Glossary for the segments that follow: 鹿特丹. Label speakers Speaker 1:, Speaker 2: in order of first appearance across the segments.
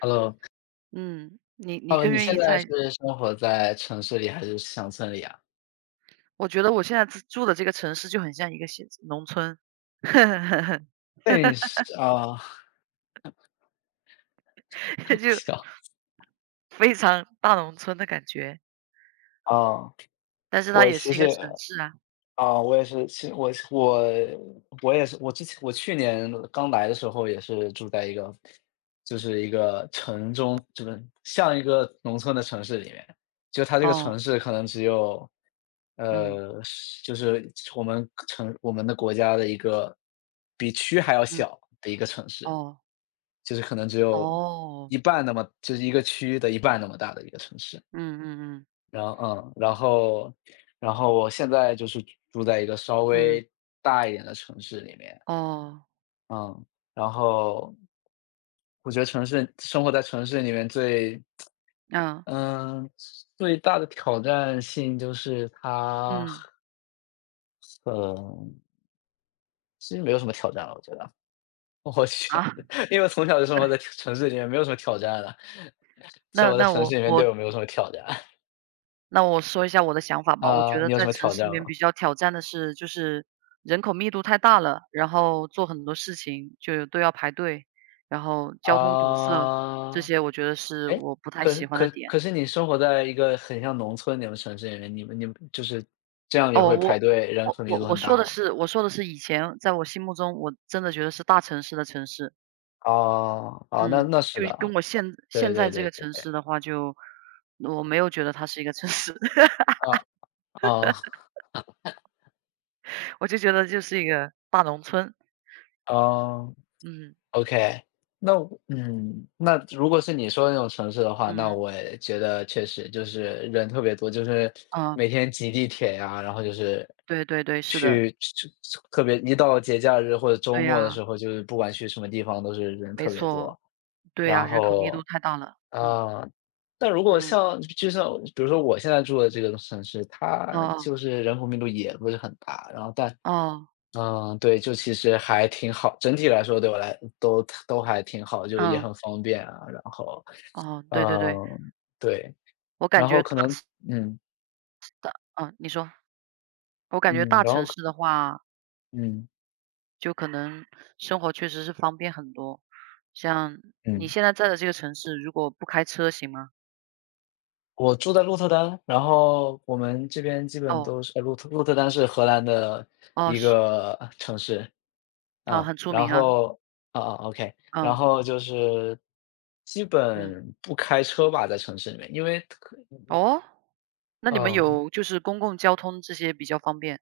Speaker 1: Hello，Hello，
Speaker 2: 嗯，你更
Speaker 1: 你
Speaker 2: 愿
Speaker 1: 现
Speaker 2: 意
Speaker 1: 在
Speaker 2: 在
Speaker 1: 是生活在城市里还是乡村里啊？
Speaker 2: 我觉得我现在自住的这个城市就很像一个县农村，
Speaker 1: 对，是啊，
Speaker 2: 就
Speaker 1: 小，
Speaker 2: 非常大农村的感觉，
Speaker 1: 啊，
Speaker 2: 但是它
Speaker 1: 我
Speaker 2: 也
Speaker 1: 其
Speaker 2: 是一
Speaker 1: 实
Speaker 2: 个城市啊。
Speaker 1: 我也是，其实我也是，我之前我去年刚来的时候也是住在一个，就是一个城中，就是像一个农村的城市里面，就它这个城
Speaker 2: 哦，
Speaker 1: 市可能只有，
Speaker 2: 嗯，
Speaker 1: 就是我们的国家的一个比区还要
Speaker 2: 嗯，
Speaker 1: 小的一个城市，
Speaker 2: 哦，
Speaker 1: 就是可能只有
Speaker 2: 哦，
Speaker 1: 一半那么就是一个区域的一半那么大的一个城市。
Speaker 2: 嗯嗯嗯，
Speaker 1: 然后嗯，然后然后我现在就是住在一个稍
Speaker 2: 嗯，
Speaker 1: 微大一点的城市里面。
Speaker 2: 哦，
Speaker 1: 嗯，然后我觉得生活在城市里面
Speaker 2: 嗯，
Speaker 1: 嗯，最大的挑战性就是
Speaker 2: 嗯，
Speaker 1: 其实没有什么挑战了，我觉得。我去，
Speaker 2: 啊，
Speaker 1: 因为从小就生活在 城市里面，没有什么挑战了。生
Speaker 2: 那
Speaker 1: 活在
Speaker 2: 那
Speaker 1: 城
Speaker 2: 我
Speaker 1: 市里面
Speaker 2: 我
Speaker 1: 对我没有什么挑战。
Speaker 2: 那我说一下我的想法吧，我觉
Speaker 1: 啊，
Speaker 2: 得
Speaker 1: 你有什
Speaker 2: 在
Speaker 1: 么
Speaker 2: 城
Speaker 1: 挑
Speaker 2: 市
Speaker 1: 战
Speaker 2: 里面
Speaker 1: 吗？
Speaker 2: 比较挑战的是，就是人口密度太大了，然后做很多事情就都要排队，然后交通堵塞，这
Speaker 1: 啊，
Speaker 2: 些我觉得是
Speaker 1: 哎，
Speaker 2: 我不太
Speaker 1: 可是
Speaker 2: 喜欢的
Speaker 1: 可
Speaker 2: 点。
Speaker 1: 可是你生活在一个很像农村那种城市里面，你们就是这样也
Speaker 2: 哦，
Speaker 1: 会排
Speaker 2: 我
Speaker 1: 队，人
Speaker 2: 我
Speaker 1: 口密
Speaker 2: 我
Speaker 1: 度
Speaker 2: 我
Speaker 1: 很
Speaker 2: 说
Speaker 1: 大
Speaker 2: 的
Speaker 1: 吗？
Speaker 2: 是以前在我心目中，我真的觉得是大城市的城市，
Speaker 1: 哦，哦，那
Speaker 2: 嗯，
Speaker 1: 那是
Speaker 2: 就
Speaker 1: 的啊，
Speaker 2: 跟我现
Speaker 1: 对
Speaker 2: 现在
Speaker 1: 对
Speaker 2: 这
Speaker 1: 对
Speaker 2: 个
Speaker 1: 对
Speaker 2: 城
Speaker 1: 对，
Speaker 2: 市的话就，我没有觉得它是一个城市，
Speaker 1: 啊，啊啊。
Speaker 2: 我就觉得就是一个大农村，
Speaker 1: 哦
Speaker 2: 嗯
Speaker 1: OK,那我嗯，那如果是你说的那种城市的话，那
Speaker 2: 嗯
Speaker 1: 我也觉得确实就是人特别多，就是
Speaker 2: 嗯。
Speaker 1: 每天挤地铁呀，然后就是
Speaker 2: 对对对，是的，
Speaker 1: 去去特别一到节假日或者周
Speaker 2: 对
Speaker 1: 末的
Speaker 2: 呀，
Speaker 1: 时候，就是不管去什么地方都是人
Speaker 2: 没
Speaker 1: 特别
Speaker 2: 错，
Speaker 1: 多。
Speaker 2: 对
Speaker 1: 然
Speaker 2: 呀，人口密度
Speaker 1: 后，
Speaker 2: 太大了，嗯
Speaker 1: 呃，但如果
Speaker 2: 嗯，
Speaker 1: 就像比如说我现在住的这个城市，它
Speaker 2: 哦
Speaker 1: 就是人口密度也不是很大，然后但
Speaker 2: 哦
Speaker 1: 嗯，对，就其实还挺好，整体来说对我来都都还挺好，就也
Speaker 2: 哦，嗯
Speaker 1: 很方便啊。然后，
Speaker 2: 哦，对对对，
Speaker 1: 嗯，对，
Speaker 2: 我感
Speaker 1: 然后
Speaker 2: 觉
Speaker 1: 可
Speaker 2: 大
Speaker 1: 能
Speaker 2: 城，
Speaker 1: 嗯，
Speaker 2: 嗯，你说，我感觉
Speaker 1: 嗯，
Speaker 2: 大
Speaker 1: 然
Speaker 2: 城
Speaker 1: 后
Speaker 2: 市的话，
Speaker 1: 嗯，
Speaker 2: 就可能生活确实是方便很多。像你
Speaker 1: 嗯，
Speaker 2: 现在在的这个城市，如果不开车行吗？
Speaker 1: 我住在鹿特丹，然后我们这边基本
Speaker 2: 哦
Speaker 1: 都是，鹿特丹是荷兰的
Speaker 2: 哦
Speaker 1: 一
Speaker 2: 是
Speaker 1: 个城市。
Speaker 2: 啊，
Speaker 1: 嗯，
Speaker 2: 很出
Speaker 1: 然
Speaker 2: 名啊，
Speaker 1: 后，啊啊，OK,然
Speaker 2: 嗯
Speaker 1: 后就是基
Speaker 2: 嗯，
Speaker 1: 本不开车吧，在城市里面，因为可
Speaker 2: 哦，那你们
Speaker 1: 嗯，
Speaker 2: 有就是公共交通这些比较方便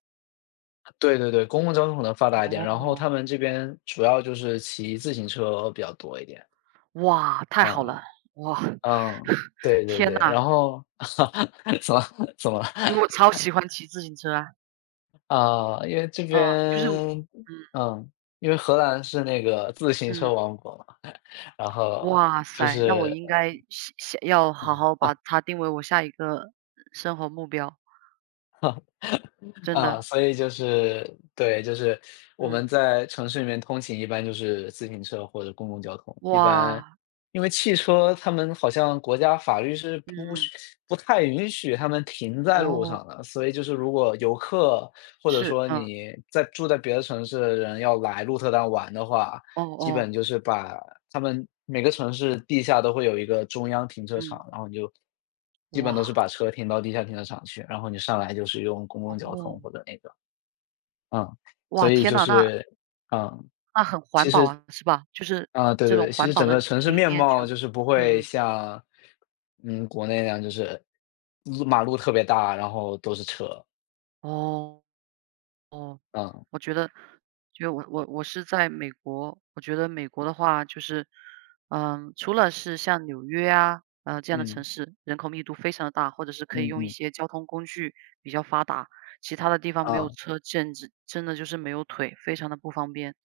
Speaker 1: 对对对，公共交通可能发达一点，然后他
Speaker 2: 哦。
Speaker 1: 们这边主要就是骑自行车比较多一点。
Speaker 2: 哇，太好
Speaker 1: 嗯，
Speaker 2: 了！哇，
Speaker 1: 嗯，对对
Speaker 2: 天
Speaker 1: 对，
Speaker 2: 呐，
Speaker 1: 然后 怎么怎么了？
Speaker 2: 因为我超喜欢骑自行车啊，
Speaker 1: 啊，因为这
Speaker 2: 啊，就是嗯
Speaker 1: 边嗯，因为荷兰是那个自行
Speaker 2: 嗯，
Speaker 1: 车王国嘛，然后
Speaker 2: 哇
Speaker 1: 就
Speaker 2: 塞，那我
Speaker 1: 是
Speaker 2: 应该想好好把它定为我下一个生活目标，真
Speaker 1: 啊，
Speaker 2: 的，
Speaker 1: 所以就是对，就是我
Speaker 2: 嗯，
Speaker 1: 们在城市里面通勤，一般就是自行车或者公共交通。一般
Speaker 2: 哇，
Speaker 1: 因为汽车，他们好像国家法律是
Speaker 2: 嗯
Speaker 1: 不是
Speaker 2: 嗯，
Speaker 1: 不太允许他们停在路
Speaker 2: 哦，
Speaker 1: 上的，所以就是如果游客或者
Speaker 2: 是，
Speaker 1: 说
Speaker 2: 嗯，
Speaker 1: 你住在别的城市的人要来鹿特丹玩的话，
Speaker 2: 哦
Speaker 1: 基
Speaker 2: 哦，
Speaker 1: 本就是把他们每个城市地下都会有一个中央停车
Speaker 2: 嗯，
Speaker 1: 场，然后你就基本都
Speaker 2: 哇，
Speaker 1: 是把车停到地下停车场去，然后你上来就是用公共交通
Speaker 2: 哦，
Speaker 1: 或者那个，嗯，所
Speaker 2: 哇，
Speaker 1: 以
Speaker 2: 天
Speaker 1: 就
Speaker 2: 呐，那
Speaker 1: 是，嗯，
Speaker 2: 那很
Speaker 1: 其
Speaker 2: 环保
Speaker 1: 实
Speaker 2: 啊，是吧？就是
Speaker 1: 啊，对
Speaker 2: 这
Speaker 1: 对
Speaker 2: 种
Speaker 1: 对，其实
Speaker 2: 环保
Speaker 1: 整
Speaker 2: 的
Speaker 1: 个城市
Speaker 2: 理
Speaker 1: 面
Speaker 2: 念就，
Speaker 1: 貌就是不会
Speaker 2: 嗯嗯，
Speaker 1: 像，国内那样，就是马路特别大，然后都是车，
Speaker 2: 哦。哦，
Speaker 1: 嗯
Speaker 2: 我觉得我是在美国，我觉得美国的话就是，嗯，除了是像纽约啊，这样的城
Speaker 1: 嗯
Speaker 2: 市，人口密度非常的大，或者是可以
Speaker 1: 嗯
Speaker 2: 用一
Speaker 1: 嗯，
Speaker 2: 些交通工具比较发达，其他的地方没有
Speaker 1: 啊。
Speaker 2: 车，简直真的就是没有腿，非常的不方便。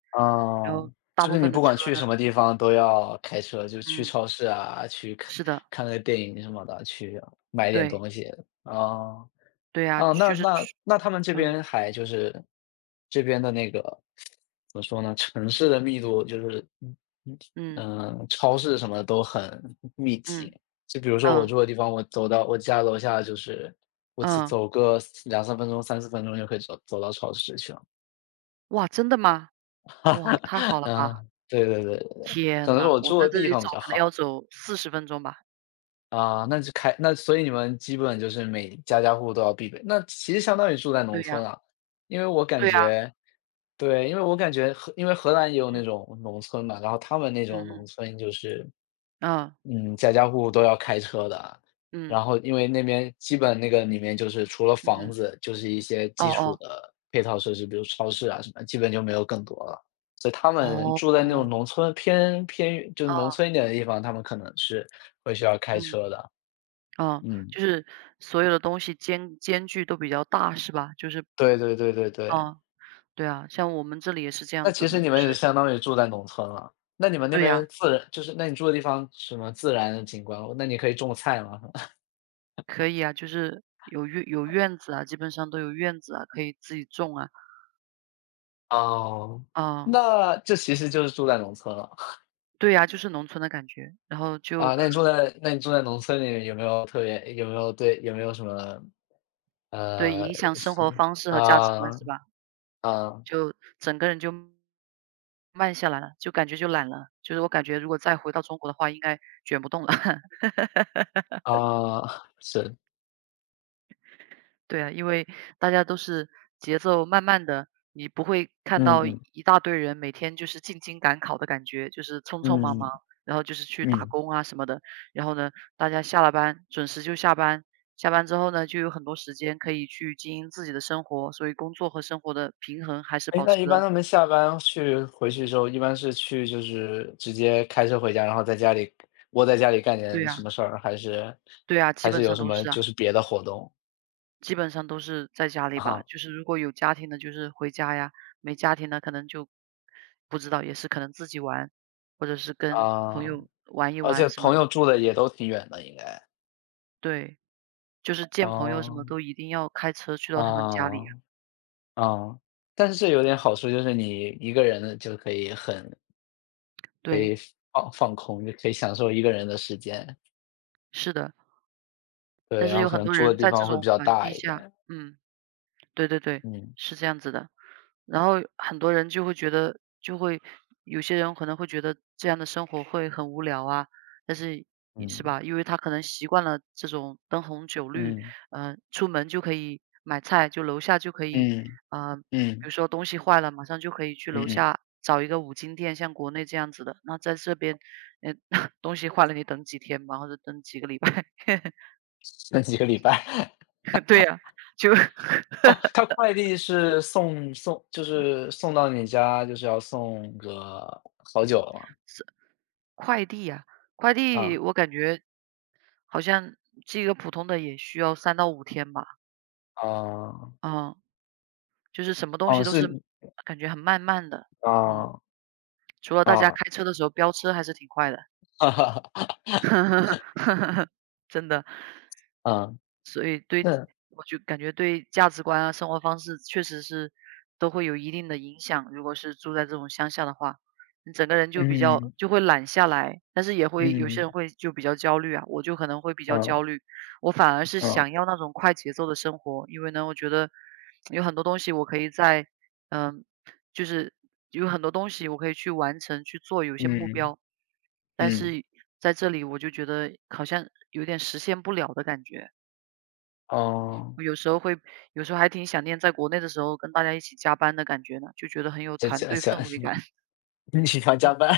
Speaker 2: 然
Speaker 1: 啊，
Speaker 2: 后大
Speaker 1: 就
Speaker 2: 部
Speaker 1: 是你
Speaker 2: 分的
Speaker 1: 不
Speaker 2: 车
Speaker 1: 管去
Speaker 2: 呢，
Speaker 1: 什么地方都要开车，就去
Speaker 2: 嗯，
Speaker 1: 超市啊，去看
Speaker 2: 是的，
Speaker 1: 看个电影什么的，去买点
Speaker 2: 对
Speaker 1: 东西。啊
Speaker 2: 对呀，
Speaker 1: 啊，那
Speaker 2: 就是
Speaker 1: 那
Speaker 2: 去
Speaker 1: 那他们这
Speaker 2: 嗯
Speaker 1: 边还就是这边的那个怎么说呢，城市的密度就是
Speaker 2: 嗯
Speaker 1: 超市什么的都很密集。
Speaker 2: 嗯
Speaker 1: 就比如说我
Speaker 2: 嗯
Speaker 1: 住的地方，我走到我家楼下就是我走
Speaker 2: 嗯，
Speaker 1: 走个两三分钟、三四分钟就可以走到超市去了。
Speaker 2: 哇，真的吗？哇，太好 了吧！
Speaker 1: 啊，对对对对对，可
Speaker 2: 天
Speaker 1: 能是
Speaker 2: 呐，
Speaker 1: 我
Speaker 2: 我
Speaker 1: 住
Speaker 2: 在
Speaker 1: 的
Speaker 2: 这
Speaker 1: 地
Speaker 2: 里
Speaker 1: 方比
Speaker 2: 走
Speaker 1: 较
Speaker 2: 可能要
Speaker 1: 好。
Speaker 2: 走40分钟吧。
Speaker 1: 啊，那就开那所以你们基本就是每家家户户都要必备，那其实相当于住在农
Speaker 2: 对
Speaker 1: 村
Speaker 2: 呀，
Speaker 1: 啊。因为我感
Speaker 2: 对呀，
Speaker 1: 觉对，因为荷兰也有那
Speaker 2: 嗯，
Speaker 1: 种农村嘛，然后他们那种
Speaker 2: 嗯
Speaker 1: 农
Speaker 2: 嗯，
Speaker 1: 村就是
Speaker 2: 啊，
Speaker 1: 嗯，家家户户都要开车的，
Speaker 2: 嗯，
Speaker 1: 然后因为那边基本那个里面就是除了房
Speaker 2: 嗯，
Speaker 1: 子，就是一些
Speaker 2: 哦
Speaker 1: 基础
Speaker 2: 哦，
Speaker 1: 的配套设施，比如超市啊什么，基本就没有更多了。所以他们住在那种
Speaker 2: 哦，
Speaker 1: 农村偏偏就是农
Speaker 2: 哦，
Speaker 1: 村一点的地方，他们可能是会需要开
Speaker 2: 嗯，
Speaker 1: 车的。
Speaker 2: 哦，
Speaker 1: 嗯，
Speaker 2: 就是所有的东西间距都比较大是吧？就是
Speaker 1: 对对对对对，
Speaker 2: 啊，对啊，像我们这里也是这
Speaker 1: 那
Speaker 2: 样
Speaker 1: 其
Speaker 2: 子
Speaker 1: 实
Speaker 2: 的，
Speaker 1: 你
Speaker 2: 就
Speaker 1: 们也
Speaker 2: 是
Speaker 1: 相当于住在农村了。那你们那
Speaker 2: 对
Speaker 1: 边
Speaker 2: 呀，
Speaker 1: 自然就是那你住的地方什么自然的景观，那你可以种菜吗？
Speaker 2: 可以啊，就是有院子啊，基本上都有院子啊，可以自己种啊，
Speaker 1: 哦，
Speaker 2: 啊，
Speaker 1: 那这其实就是住在农村了。
Speaker 2: 对呀，就是农村的感觉，然后就
Speaker 1: 啊，那你住在农村里有没有特别有没有对有没有什么，
Speaker 2: 对，
Speaker 1: 呃，
Speaker 2: 影响生
Speaker 1: 习
Speaker 2: 活方式和价值观
Speaker 1: 啊，
Speaker 2: 是吧？
Speaker 1: 啊，
Speaker 2: 就整个人就慢下来了，就感觉就懒了。就是我感觉如果再回到中国的话，应该卷不动了。
Speaker 1: 啊，是，
Speaker 2: 对啊，因为大家都是节奏慢慢的，你不会看
Speaker 1: 嗯
Speaker 2: 到
Speaker 1: 嗯，
Speaker 2: 一大堆人每天就是进京赶考的感觉，就是匆匆忙
Speaker 1: 嗯
Speaker 2: 忙，然后就是去打
Speaker 1: 嗯。
Speaker 2: 工啊什么的。然后呢，大家下了班准时就下班，下班之后呢，就有很多时间可以去经营自己的生活，所以工作和生活的平衡还是
Speaker 1: 哎，
Speaker 2: 保
Speaker 1: 那
Speaker 2: 持
Speaker 1: 一般
Speaker 2: 的。
Speaker 1: 他们下班去回去之后，一般是去就是直接开车回家，然后在家里窝在家里干
Speaker 2: 对
Speaker 1: 点什
Speaker 2: 呀
Speaker 1: 么事儿，还是
Speaker 2: 对呀，基
Speaker 1: 还是
Speaker 2: 本
Speaker 1: 有
Speaker 2: 上
Speaker 1: 什
Speaker 2: 都
Speaker 1: 么
Speaker 2: 是啊。
Speaker 1: 就是别的活动？
Speaker 2: 基本上都是在家里吧，
Speaker 1: 啊，
Speaker 2: 就是如果有家庭的，就是回家呀，没家庭的可能就不知道，也是可能自己玩，或者是跟朋
Speaker 1: 啊，
Speaker 2: 友玩一
Speaker 1: 而
Speaker 2: 玩
Speaker 1: 且
Speaker 2: 什么
Speaker 1: 朋友
Speaker 2: 的。
Speaker 1: 住的也都挺远的，应该。
Speaker 2: 对，就是见朋友什
Speaker 1: 啊
Speaker 2: 么都一定要开车去到他们家里。
Speaker 1: 啊。啊，但是这有点好处，就是你一个人就可以可以
Speaker 2: 对，
Speaker 1: 放空，就可以享受一个人的时间。
Speaker 2: 是的，
Speaker 1: 对，
Speaker 2: 但
Speaker 1: 然
Speaker 2: 是
Speaker 1: 后
Speaker 2: 有
Speaker 1: 可
Speaker 2: 很
Speaker 1: 能
Speaker 2: 多
Speaker 1: 住的
Speaker 2: 人
Speaker 1: 地
Speaker 2: 在这
Speaker 1: 方会比
Speaker 2: 种
Speaker 1: 较
Speaker 2: 环
Speaker 1: 大
Speaker 2: 境
Speaker 1: 一
Speaker 2: 下
Speaker 1: 点。
Speaker 2: 嗯，对对对，
Speaker 1: 嗯，
Speaker 2: 是这样子的。然后很多人就会觉得，就会有些人可能会觉得这样的生活会很无聊啊，但是是
Speaker 1: 嗯，
Speaker 2: 吧？因为他可能习惯了这种灯红酒绿，
Speaker 1: 嗯，
Speaker 2: 嗯，出门就可以买菜，就楼下就可以，
Speaker 1: 嗯，
Speaker 2: 比
Speaker 1: 嗯，
Speaker 2: 如说东西坏了，马上就可以去
Speaker 1: 嗯
Speaker 2: 楼
Speaker 1: 嗯，
Speaker 2: 下找一个五金店，像国内这样子的。那在这边，嗯，东西坏了你等几天吧，或者等几个礼拜，
Speaker 1: 那几个礼拜。
Speaker 2: 对呀、就
Speaker 1: 哦，他快递是送到你家，就是要送个好久了吗？
Speaker 2: 是快递呀、快
Speaker 1: 啊，
Speaker 2: 递我感觉好像寄个普通的也需要3到5天吧，
Speaker 1: 啊，
Speaker 2: 嗯，就是什么东
Speaker 1: 哦，
Speaker 2: 西都
Speaker 1: 是
Speaker 2: 是感觉很慢慢的，嗯，
Speaker 1: 啊
Speaker 2: 除了大家
Speaker 1: 啊
Speaker 2: 开车的时候飙车还是挺快的，
Speaker 1: 哈哈哈
Speaker 2: 真的。
Speaker 1: 啊
Speaker 2: 所以对
Speaker 1: 那
Speaker 2: 我就感觉对价值观啊、生活方式确实是都会有一定的影响。如果是住在这种乡下的话，你整个人就比较
Speaker 1: 嗯，
Speaker 2: 就会懒下来，但是也会有些人
Speaker 1: 嗯，
Speaker 2: 会就比较焦虑啊，我就可能会比较
Speaker 1: 嗯，
Speaker 2: 焦虑。我反而是
Speaker 1: 嗯。
Speaker 2: 想要那种快节奏的生活，因为呢，我觉得有很多东西我可以在嗯、就是有很多东西我可以去完成去做，有些目
Speaker 1: 嗯，
Speaker 2: 标，但
Speaker 1: 嗯，
Speaker 2: 是在这里我就觉得好像有点实现不了的感觉。
Speaker 1: 哦，
Speaker 2: 我有时候会有时候还挺想念在国内的时候跟大家一起加班的感觉呢，就觉得很有
Speaker 1: 这
Speaker 2: 团
Speaker 1: 这
Speaker 2: 队
Speaker 1: 这，
Speaker 2: 氛围 感。
Speaker 1: 你喜欢
Speaker 2: 嗯，
Speaker 1: 加班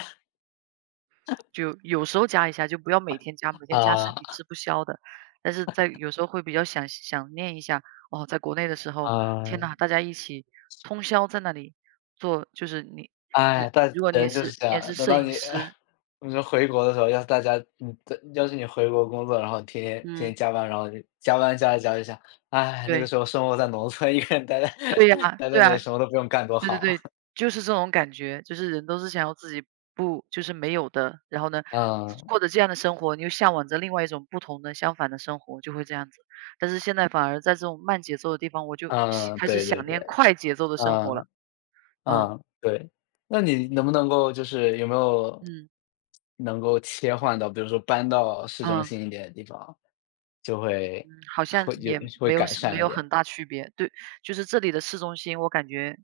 Speaker 2: 就有时候加一下，就不要每天加，每 天加身
Speaker 1: 啊，
Speaker 2: 体吃不消的。但是在有时候会比较想念一下，哦，在国内的时候，天
Speaker 1: 啊，
Speaker 2: 呐，大家一起通宵在那里做，就是你，如
Speaker 1: 哎，但
Speaker 2: 如果你
Speaker 1: 人
Speaker 2: 也
Speaker 1: 就
Speaker 2: 是
Speaker 1: 是这
Speaker 2: 你也是
Speaker 1: 样，等
Speaker 2: 摄
Speaker 1: 到
Speaker 2: 影
Speaker 1: 你
Speaker 2: 师，
Speaker 1: 你说回国的时候，要是大家嗯，对，要是你回国工作，然后天天
Speaker 2: 嗯，
Speaker 1: 加班，然后就加班加着加着想，唉，那个
Speaker 2: 对
Speaker 1: 时候生活在农村，一个人
Speaker 2: 对呀、
Speaker 1: 待在
Speaker 2: 对
Speaker 1: 那里
Speaker 2: 呀。
Speaker 1: 什么都不用干多
Speaker 2: 对对
Speaker 1: 好。
Speaker 2: 对，就是这种感觉，就是人都是想要自己不就是没有的，然后呢，
Speaker 1: 嗯，
Speaker 2: 过着这样的生活，你又向往着另外一种不同的、相反的生活，就会这样子。但是现在反而在这种慢节奏的地方，我就喜
Speaker 1: 嗯，
Speaker 2: 开始
Speaker 1: 对对
Speaker 2: 想
Speaker 1: 对，
Speaker 2: 念快节奏的生活了。
Speaker 1: 嗯。
Speaker 2: 嗯
Speaker 1: 嗯，对。那你能不能够就是有没有
Speaker 2: 嗯
Speaker 1: 能够切换到，比如说搬到市中
Speaker 2: 嗯
Speaker 1: 心一点的地方，就会
Speaker 2: 嗯，好像
Speaker 1: 会有
Speaker 2: 也
Speaker 1: 会
Speaker 2: 没有
Speaker 1: 改
Speaker 2: 没
Speaker 1: 善一
Speaker 2: 有
Speaker 1: 点？
Speaker 2: 很大区别。对，就是这里的市中心，我感觉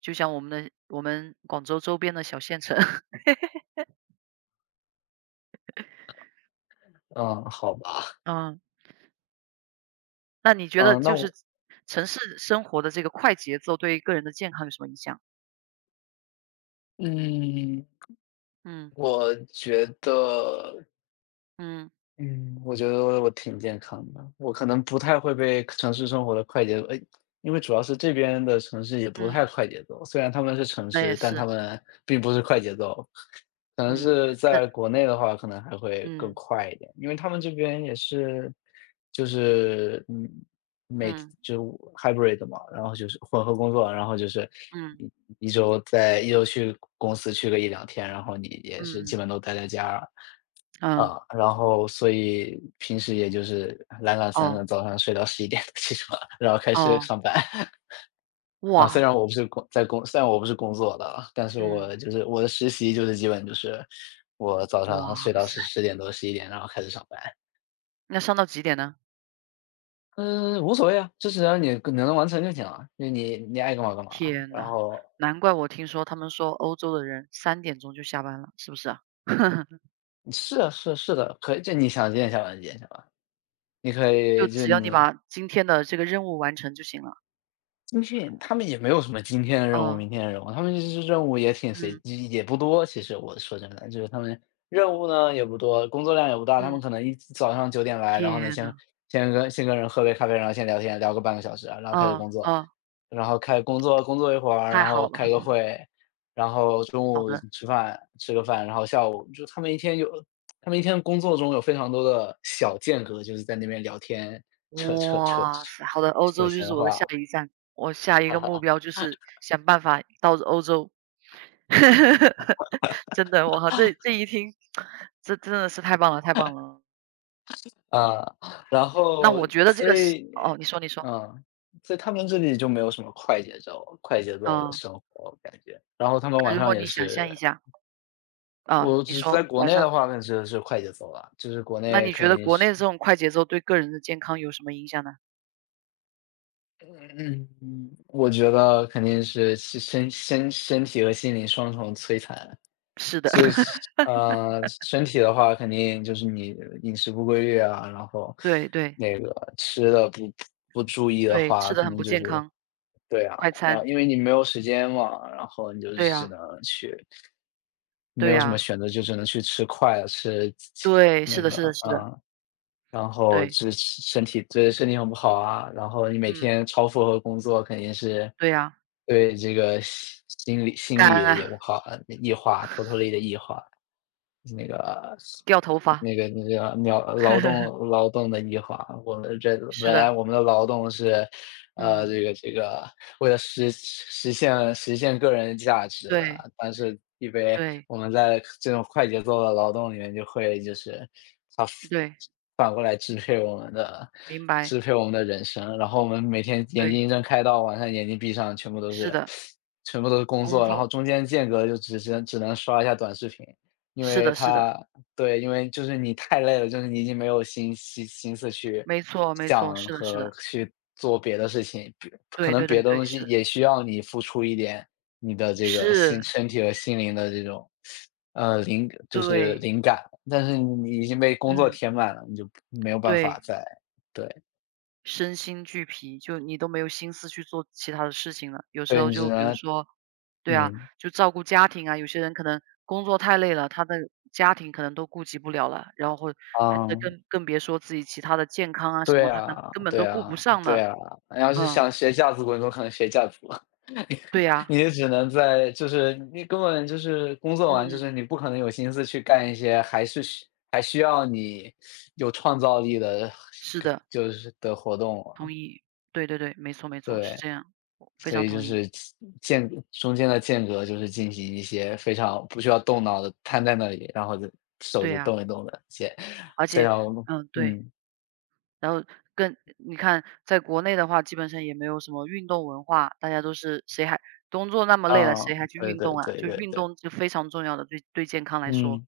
Speaker 2: 就像我们广州周边的小县城。
Speaker 1: 嗯，好吧。
Speaker 2: 嗯。那你觉得
Speaker 1: 嗯，那
Speaker 2: 就是
Speaker 1: 我
Speaker 2: 城市生活的这个快节奏对个人的健康有什么影响？
Speaker 1: 嗯，
Speaker 2: 嗯
Speaker 1: 我觉得
Speaker 2: 嗯
Speaker 1: 嗯，我觉得我挺健康的，我可能不太会被城市生活的快节奏，哎，因为主要是这边的城市也不太
Speaker 2: 嗯，
Speaker 1: 快节奏，虽然他们是城
Speaker 2: 那
Speaker 1: 市，
Speaker 2: 也
Speaker 1: 但他
Speaker 2: 是，
Speaker 1: 们并不是快节奏，可能
Speaker 2: 嗯，
Speaker 1: 是
Speaker 2: 呃，
Speaker 1: 在国内的话，可能还会更
Speaker 2: 嗯
Speaker 1: 快一点，因为他们这边也是，就是每
Speaker 2: 嗯
Speaker 1: 就 hybrid 嘛，然后就是混合工作，然后就是
Speaker 2: 嗯
Speaker 1: 一周去公司去个一两天，然后你也是基
Speaker 2: 嗯
Speaker 1: 本都待在家。
Speaker 2: 嗯，
Speaker 1: 啊，然后所以平时也就是懒懒散
Speaker 2: 哦
Speaker 1: 散，早上睡到十一点起床，然后开始
Speaker 2: 哦，
Speaker 1: 上班。啊，
Speaker 2: 哇
Speaker 1: 虽然我不是工作的啊，但是
Speaker 2: 嗯
Speaker 1: 我就是我的实习就是基本就是我早上
Speaker 2: 哇
Speaker 1: 睡到十
Speaker 2: 塞，
Speaker 1: 十点多、十一点，然后开始上班。
Speaker 2: 那上到几点呢？
Speaker 1: 嗯，无所谓啊，就只要你能完成就行了，就你爱干嘛干嘛。
Speaker 2: 天
Speaker 1: 然
Speaker 2: 呐，
Speaker 1: 后
Speaker 2: 难怪我听说他们说欧洲的人3点钟就下班了，是不是啊？
Speaker 1: 是啊，是啊是的，可以就你想几点下班几点下班，你可
Speaker 2: 就
Speaker 1: 以就是
Speaker 2: 只要你
Speaker 1: 你
Speaker 2: 把今天的这个任务完成就行了。
Speaker 1: 军训，他们也没有什么今天的任务、
Speaker 2: 哦，
Speaker 1: 明天的任务，他们就是任务也挺随
Speaker 2: 嗯
Speaker 1: 机，也不多。其实我说真的，就是他们任务呢也不多，工作量也不大。他们
Speaker 2: 嗯，
Speaker 1: 可能一早上9点来，然后呢
Speaker 2: 天
Speaker 1: 先
Speaker 2: 呐，
Speaker 1: 先跟人喝杯咖啡，然后先聊天，聊个半个小时啊，然后开始工
Speaker 2: 啊
Speaker 1: 作，
Speaker 2: 啊，
Speaker 1: 然后开工作工作一会儿，
Speaker 2: 太
Speaker 1: 然后
Speaker 2: 好了，
Speaker 1: 开个会，然后中
Speaker 2: 好
Speaker 1: 午
Speaker 2: 的。
Speaker 1: 吃饭吃个饭，然后下午就他们一天工作中有非常多的小间隔，就是在那边聊天、扯扯扯扯
Speaker 2: 哇塞，好的，欧
Speaker 1: 扯
Speaker 2: 洲就是
Speaker 1: 闲
Speaker 2: 我的下
Speaker 1: 话。
Speaker 2: 一站，我下一个目 标就是想办法到欧洲。真的，我靠，这一听，这真的是太棒了，太棒了。
Speaker 1: 啊，然
Speaker 2: 那
Speaker 1: 后
Speaker 2: 我觉得这
Speaker 1: 所
Speaker 2: 个是
Speaker 1: 以
Speaker 2: 哦，你说，
Speaker 1: 嗯，所以他们这里就没有什么快节奏的
Speaker 2: 啊，
Speaker 1: 生活感觉。然后他们
Speaker 2: 那
Speaker 1: 晚
Speaker 2: 如
Speaker 1: 上
Speaker 2: 果
Speaker 1: 也
Speaker 2: 你想象
Speaker 1: 是
Speaker 2: 一下，啊，
Speaker 1: 我
Speaker 2: 你
Speaker 1: 只在
Speaker 2: 说
Speaker 1: 国
Speaker 2: 晚
Speaker 1: 内的
Speaker 2: 上，
Speaker 1: 话，那就是快节奏了，就是国
Speaker 2: 那
Speaker 1: 内
Speaker 2: 你
Speaker 1: 肯
Speaker 2: 觉得
Speaker 1: 定
Speaker 2: 国内
Speaker 1: 是
Speaker 2: 的这种快节奏对个人的健康有什么影响呢？
Speaker 1: 嗯，我觉得肯定是身体和心灵双重摧残。
Speaker 2: 是的，
Speaker 1: 就 是身体的话，肯定就是你饮食不规律啊，然后
Speaker 2: 对对
Speaker 1: 那个吃的不注意的
Speaker 2: 对，吃
Speaker 1: 话，
Speaker 2: 的
Speaker 1: 肯
Speaker 2: 很
Speaker 1: 定
Speaker 2: 不
Speaker 1: 就
Speaker 2: 健
Speaker 1: 是
Speaker 2: 康，
Speaker 1: 对啊，
Speaker 2: 快
Speaker 1: 然后
Speaker 2: 餐，
Speaker 1: 因为你没有时间嘛，然后你就是
Speaker 2: 对
Speaker 1: 只
Speaker 2: 呀，
Speaker 1: 能去没
Speaker 2: 对
Speaker 1: 有什么
Speaker 2: 呀，
Speaker 1: 选择，就只能去吃快的，吃
Speaker 2: 对，
Speaker 1: 那
Speaker 2: 是的，
Speaker 1: 个，
Speaker 2: 是的，是的，
Speaker 1: 嗯。然后
Speaker 2: 对，
Speaker 1: 这对身体很不好啊，然后你每
Speaker 2: 嗯，
Speaker 1: 天超负荷工作，肯定是
Speaker 2: 对呀。
Speaker 1: 对这个心心理心
Speaker 2: 感
Speaker 1: 理
Speaker 2: 恩
Speaker 1: 也不
Speaker 2: 啊，
Speaker 1: 好，异化偷偷 t a l 的异化。那个
Speaker 2: 掉头发。
Speaker 1: 那个秒劳 动劳动的异化，我们这
Speaker 2: 是
Speaker 1: 本来
Speaker 2: 的，
Speaker 1: 我们的劳动是，
Speaker 2: 嗯，
Speaker 1: 这个为了实现个人价值
Speaker 2: 对，
Speaker 1: 的，但是因为
Speaker 2: 对，
Speaker 1: 我们在这种快节奏的劳动里面就会就是它
Speaker 2: 对，
Speaker 1: 反过来
Speaker 2: 明白，
Speaker 1: 支配我们的人生，然后我们每天眼睛
Speaker 2: 对，
Speaker 1: 一睁开到晚上眼睛闭上，全部都
Speaker 2: 是
Speaker 1: 是
Speaker 2: 的，
Speaker 1: 全部都是工
Speaker 2: 工
Speaker 1: 作，然后
Speaker 2: 作，
Speaker 1: 中间间隔就只能刷一下短视频，因
Speaker 2: 是
Speaker 1: 为
Speaker 2: 的，是的，
Speaker 1: 它对，因为就是你太累了，就是你已经没有心思去
Speaker 2: 没错，没错，
Speaker 1: 想
Speaker 2: 是的，是
Speaker 1: 和
Speaker 2: 的，
Speaker 1: 去做别的事情，别可
Speaker 2: 对
Speaker 1: 能
Speaker 2: 对
Speaker 1: 别
Speaker 2: 对
Speaker 1: 的
Speaker 2: 对，
Speaker 1: 东西
Speaker 2: 是的，
Speaker 1: 也需要你付出一点你的这个
Speaker 2: 是，
Speaker 1: 身体和心灵的这种，就是
Speaker 2: 对，
Speaker 1: 灵感，但是你已经被工作
Speaker 2: 嗯，
Speaker 1: 填满了，你就没有办法
Speaker 2: 对。
Speaker 1: 对，
Speaker 2: 身心俱疲，就你都没有心思去做其他的事情了。有时
Speaker 1: 对，
Speaker 2: 候
Speaker 1: 你只
Speaker 2: 就比如
Speaker 1: 能
Speaker 2: 说对啊，
Speaker 1: 嗯，
Speaker 2: 就照顾家庭啊，有些人可能工作太累了，他的家庭可能都顾及不了了，然后或还这
Speaker 1: 嗯，
Speaker 2: 更别说自己其他的健康啊什
Speaker 1: 对
Speaker 2: 么，他可能
Speaker 1: 啊，
Speaker 2: 根本
Speaker 1: 对
Speaker 2: 都顾
Speaker 1: 啊，
Speaker 2: 不上
Speaker 1: 对
Speaker 2: 了。
Speaker 1: 啊，你要是
Speaker 2: 嗯，
Speaker 1: 想学架子鼓，你怎么可能学架子鼓？
Speaker 2: 对呀，
Speaker 1: 你也只能就是你根本就是工作完，就
Speaker 2: 嗯，
Speaker 1: 是你不可能有心思去干一些还需要你有创造力的，
Speaker 2: 是的，
Speaker 1: 就是的活动了，
Speaker 2: 同意。对对对，没错没错，是
Speaker 1: 对。
Speaker 2: 这样，我非
Speaker 1: 所
Speaker 2: 常
Speaker 1: 以就
Speaker 2: 同意。
Speaker 1: 是中间的间隔就是进行一些非常不需要动脑的，瘫在那里，然后就手
Speaker 2: 对
Speaker 1: 就
Speaker 2: 呀，
Speaker 1: 动一动的一些
Speaker 2: 而
Speaker 1: 非
Speaker 2: 且
Speaker 1: 常
Speaker 2: 嗯，对。
Speaker 1: 嗯，
Speaker 2: 然后更你看在国内的话，基本上也没有什么运动文化，大家都是谁还工作那么累了，
Speaker 1: 啊，
Speaker 2: 谁还去
Speaker 1: 对
Speaker 2: 运
Speaker 1: 对
Speaker 2: 动啊？
Speaker 1: 对
Speaker 2: 就
Speaker 1: 对
Speaker 2: 运
Speaker 1: 对，
Speaker 2: 动就非常重要的，对对健康来说。
Speaker 1: 嗯。